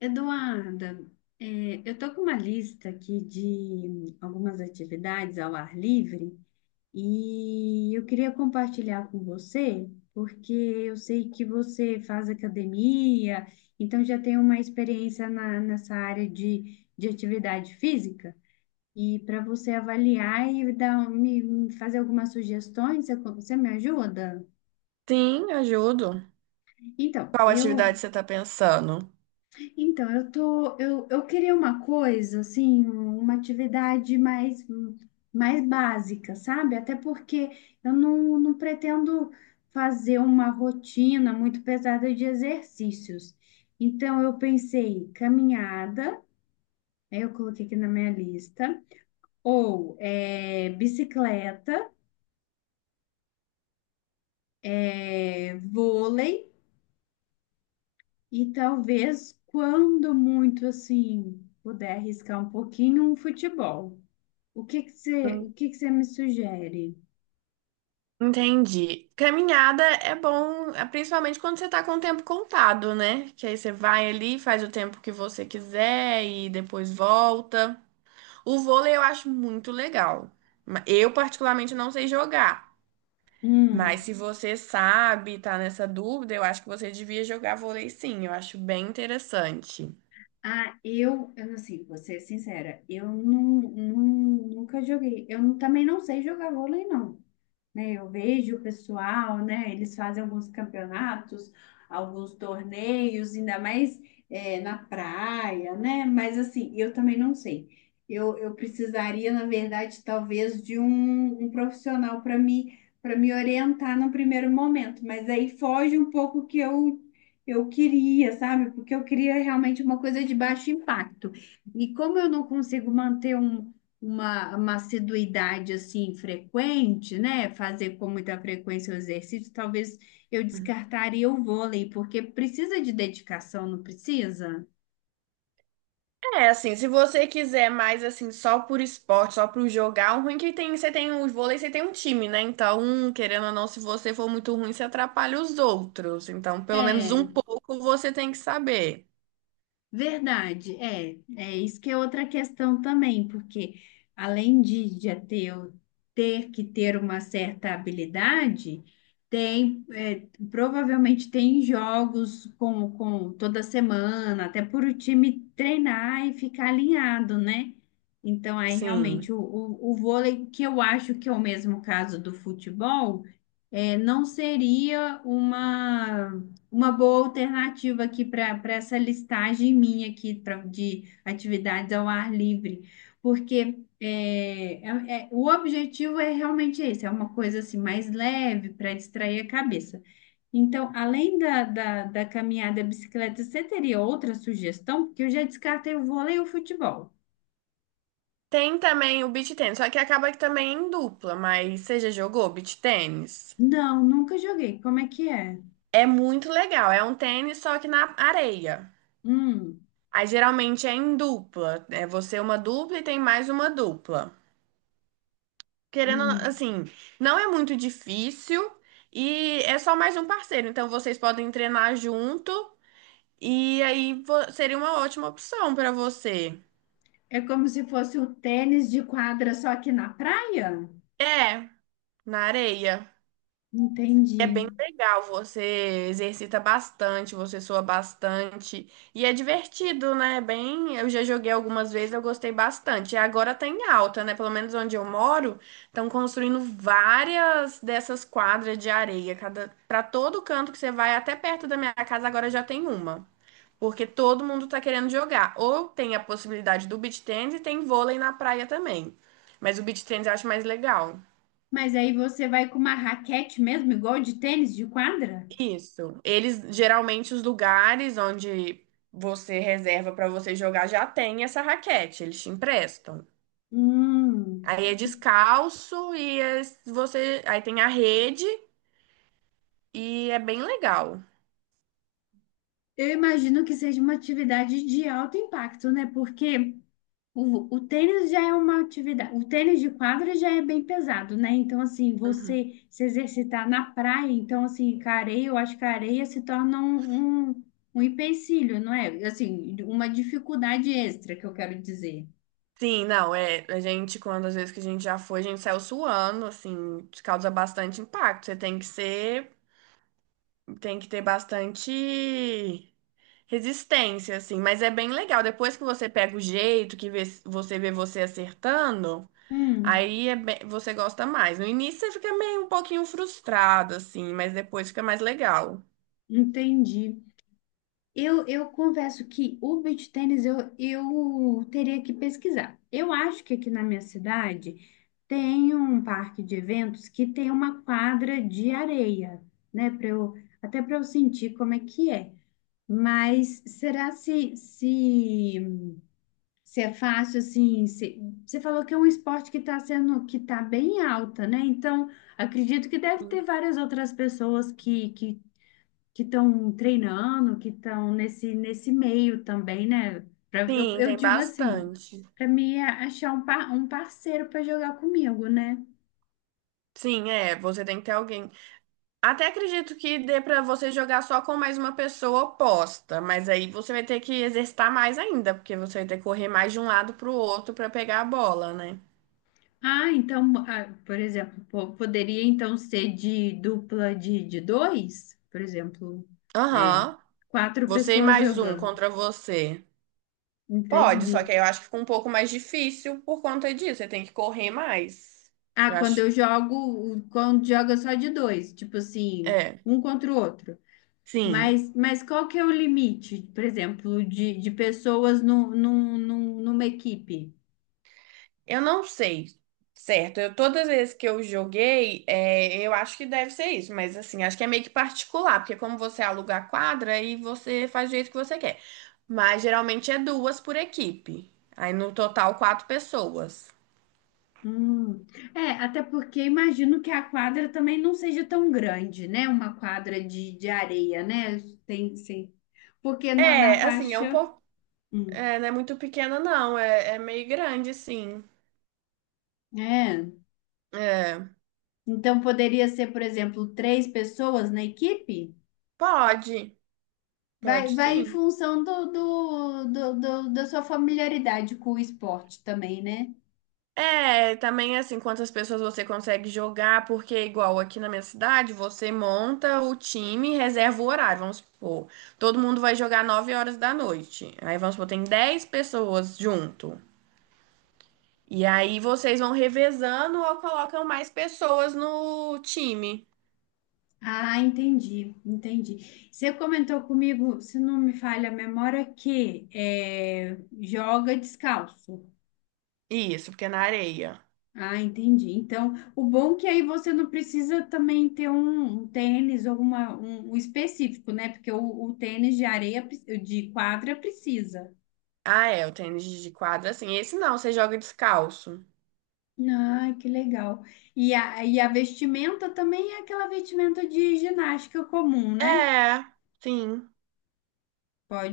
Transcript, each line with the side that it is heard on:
left: Eduarda, eu estou com uma lista aqui de algumas atividades ao ar livre e eu queria compartilhar com você, porque eu sei que você faz academia, então já tem uma experiência nessa área de atividade física. E para você avaliar e dar, me fazer algumas sugestões, você me ajuda?
right: Sim, ajudo.
left: Então,
right: Qual
left: eu.
right: atividade você está pensando?
left: Então, eu queria uma coisa, assim, uma atividade mais básica, sabe? Até porque eu não, não pretendo fazer uma rotina muito pesada de exercícios. Então, eu pensei caminhada, aí eu coloquei aqui na minha lista, ou bicicleta, vôlei, e talvez, quando muito, assim, puder arriscar um pouquinho, um futebol. O
right: Hum.
left: que que você me sugere?
right: Entendi. Caminhada é bom, é principalmente quando você está com o tempo contado, né? Que aí você vai ali, faz o tempo que você quiser e depois volta. O vôlei eu acho muito legal. Eu, particularmente, não sei jogar. Mas
left: Hum,
right: se você sabe, tá nessa dúvida, eu acho que você devia jogar vôlei sim. Eu acho bem interessante.
left: ah, eu, assim, vou ser sincera, eu nunca joguei. Eu não- também não sei jogar vôlei, não, né? Eu vejo o pessoal, né? Eles fazem alguns campeonatos, alguns torneios, ainda mais na praia, né? Mas assim, eu também não sei. Eu precisaria, na verdade, talvez de um profissional para me orientar no primeiro momento, mas aí foge um pouco o que eu queria, sabe? Porque eu queria realmente uma coisa de baixo impacto. E como eu não consigo manter uma assiduidade assim frequente, né? Fazer com muita frequência o exercício, talvez eu descartaria o vôlei, porque precisa de dedicação, não precisa?
right: É, assim, se você quiser mais, assim, só por esporte, só por jogar, o ruim é que tem, você tem o vôlei, você tem um time, né? Então, querendo ou não, se você for muito ruim, você atrapalha os outros. Então, pelo menos um
left: É.
right: pouco você tem que saber.
left: Verdade, é isso que é outra questão também, porque além de já ter que ter uma certa habilidade, provavelmente tem jogos com toda semana, até por o time treinar e ficar alinhado, né? Então aí
right: Sim.
left: realmente o vôlei, que eu acho que é o mesmo caso do futebol, é, não seria uma boa alternativa aqui para essa listagem minha aqui pra, de atividades ao ar livre, porque o objetivo é realmente esse, é uma coisa assim mais leve para distrair a cabeça. Então, além da caminhada e bicicleta, você teria outra sugestão? Porque eu já descartei o vôlei e o futebol.
right: Tem também o beach tennis, só que acaba que também é em dupla, mas você já jogou beach tennis?
left: Não, nunca joguei. Como é que é?
right: É muito legal, é um tênis só que na areia.
left: Hum,
right: Aí geralmente é em dupla, é você uma dupla e tem mais uma dupla. Querendo,
left: hum.
right: assim, não é muito difícil e é só mais um parceiro. Então vocês podem treinar junto e seria uma ótima opção para você.
left: É como se fosse o tênis de quadra, só que na praia?
right: É, na areia. É
left: Entendi.
right: bem legal, você exercita bastante, você sua bastante e é divertido, né? Bem, eu já joguei algumas vezes, eu gostei bastante. E agora tá em alta, né? Pelo menos onde eu moro, estão construindo várias dessas quadras de areia, cada para todo canto que você vai, até perto da minha casa agora já tem uma, porque todo mundo tá querendo jogar. Ou tem a possibilidade do beach tennis e tem vôlei na praia também. Mas o beach tennis eu acho mais legal.
left: Mas aí você vai com uma raquete mesmo, igual de tênis de quadra?
right: Isso. Eles geralmente os lugares onde você reserva para você jogar já tem essa raquete, eles te emprestam.
left: Hum,
right: Aí é descalço e você aí tem a rede e é bem legal.
left: eu imagino que seja uma atividade de alto impacto, né? Porque o tênis já é uma atividade, o tênis de quadra já é bem pesado, né? Então, assim,
right: Uhum.
left: você se exercitar na praia, então, assim, com a areia, eu acho que a areia se torna um empecilho, não é? Assim, uma dificuldade extra que eu quero dizer.
right: Sim, não, é, a gente quando às vezes que a gente já foi, a gente saiu suando, assim, isso causa bastante impacto. Você tem que ser, tem que ter bastante resistência assim, mas é bem legal. Depois que você pega o jeito, que você vê você acertando,
left: Hum,
right: aí é você gosta mais. No início você fica meio um pouquinho frustrado, assim, mas depois fica mais legal.
left: entendi. Eu confesso que o beach tênis eu teria que pesquisar. Eu acho que aqui na minha cidade tem um parque de eventos que tem uma quadra de areia, né? Para eu, até para eu sentir como é que é. Mas será se é fácil assim? Você falou que é um esporte que está sendo que está bem alta, né? Então acredito que deve
right: Sim.
left: ter várias outras pessoas que estão treinando, que estão nesse meio também, né?
right: Sim,
left: Eu
right: tem
left: digo assim,
right: bastante.
left: para mim é achar um parceiro para jogar comigo, né?
right: Sim, é, você tem que ter alguém. Até acredito que dê pra você jogar só com mais uma pessoa oposta, mas aí você vai ter que exercitar mais ainda, porque você vai ter que correr mais de um lado pro outro pra pegar a bola, né?
left: Ah, então, ah, por exemplo, poderia então ser de dupla de dois, por exemplo, é,
right: Aham.
left: quatro
right: Você e
left: pessoas
right: mais um
left: jogando.
right: contra você. Pode,
left: Entendi.
right: só que aí eu acho que fica um pouco mais difícil por conta disso. Você tem que correr mais.
left: Ah,
right: Eu
left: quando
right: acho.
left: eu jogo, quando joga só de dois, tipo assim,
right: É.
left: um contra o outro.
right: Sim,
left: Mas qual que é o limite, por exemplo, de pessoas num, num, num- numa equipe?
right: eu não sei, certo? Eu, todas as vezes que eu joguei, é, eu acho que deve ser isso, mas assim, acho que é meio que particular, porque como você aluga a quadra, aí você faz do jeito que você quer. Mas geralmente é duas por equipe, aí no total quatro pessoas.
left: Hum. É, até porque imagino que a quadra também não seja tão grande, né? Uma quadra de areia, né? Tem, sim. Porque na
right: É, assim, é um
left: faixa.
right: pouco,
left: Hum,
right: é, não é muito pequena não, é, é meio grande, sim.
left: é.
right: É,
left: Então poderia ser, por exemplo, três pessoas na equipe?
right: pode, pode
left: Vai, vai em
right: sim.
left: função da sua familiaridade com o esporte também, né?
right: É, também assim, quantas pessoas você consegue jogar, porque igual aqui na minha cidade, você monta o time, reserva o horário, vamos supor. Todo mundo vai jogar 9 horas da noite. Aí vamos supor, tem 10 pessoas junto. E aí vocês vão revezando ou colocam mais pessoas no time.
left: Ah, entendi, entendi. Você comentou comigo, se não me falha a memória, que é, joga descalço.
right: Isso, porque é na areia.
left: Ah, entendi. Então, o bom é que aí você não precisa também ter um tênis ou um específico, né? Porque o tênis de areia, de quadra precisa.
right: Ah, é, o tênis de quadra, assim. Esse não, você joga descalço.
left: Ah, que legal. E a vestimenta também é aquela vestimenta de ginástica comum, né?
right: É, sim.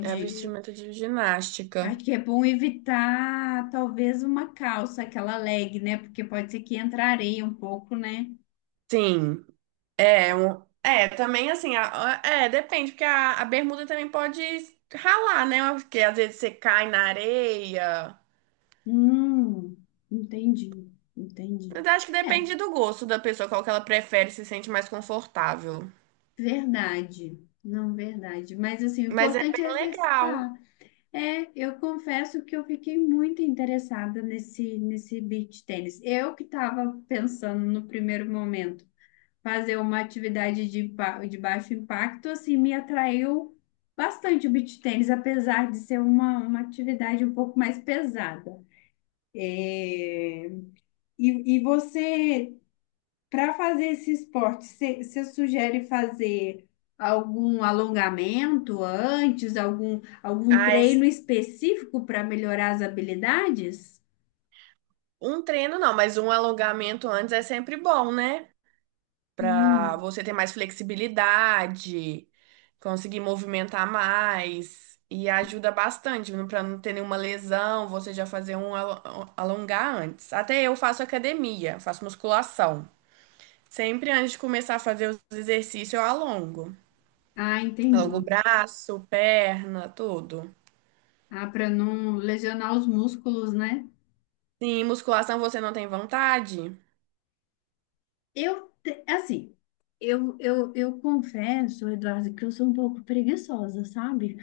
right: É vestimenta de ginástica.
left: Acho que é bom evitar talvez uma calça, aquela leg, né? Porque pode ser que entre areia um pouco, né?
right: Sim. É, é, também assim, é, depende, porque a bermuda também pode ralar, né? Porque às vezes você cai na areia.
left: Hum, entendi, entendi.
right: Mas acho que
left: É,
right: depende do gosto da pessoa, qual que ela prefere, se sente mais confortável.
left: verdade. Não, verdade. Mas assim, o
right: Mas é
left: importante é
right: bem legal.
left: exercitar. É, eu confesso que eu fiquei muito interessada nesse beach tênis. Eu que estava pensando no primeiro momento fazer uma atividade de baixo impacto, assim, me atraiu bastante o beach tênis, apesar de ser uma atividade um pouco mais pesada. É, e você, para fazer esse esporte, você sugere fazer algum alongamento antes, algum
right: Ah,
left: treino específico para melhorar as habilidades?
right: um treino não, mas um alongamento antes é sempre bom, né? Para
left: Hum.
right: você ter mais flexibilidade, conseguir movimentar mais e ajuda bastante para não ter nenhuma lesão, você já fazer um alongar antes. Até eu faço academia, faço musculação. Sempre antes de começar a fazer os exercícios, eu alongo.
left: Ah, entendi.
right: Alongo o braço, perna, tudo.
left: Ah, para não lesionar os músculos, né?
right: Sim, musculação você não tem vontade?
left: Assim, eu confesso, Eduardo, que eu sou um pouco preguiçosa, sabe?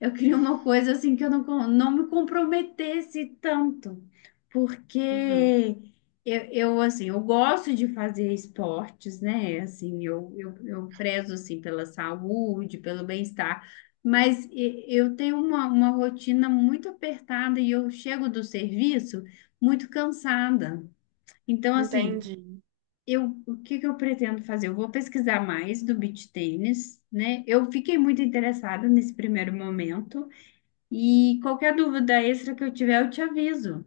left: Eu queria uma coisa assim que eu não, com- não me comprometesse tanto,
right: Uhum,
left: porque eu, assim, eu gosto de fazer esportes, né? Assim, eu prezo, assim, pela saúde, pelo bem-estar, mas eu tenho uma rotina muito apertada e eu chego do serviço muito cansada. Então, assim,
right: entendi.
left: eu, o que que eu pretendo fazer? Eu vou pesquisar mais do beach tênis, né? Eu fiquei muito interessada nesse primeiro momento e qualquer dúvida extra que eu tiver, eu te aviso.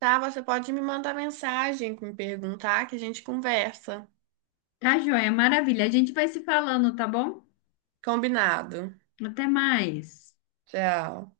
right: Tá, você pode me mandar mensagem, me perguntar que a gente conversa.
left: Tá, joia? Maravilha. A gente vai se falando, tá bom?
right: Combinado.
left: Até mais.
right: Tchau.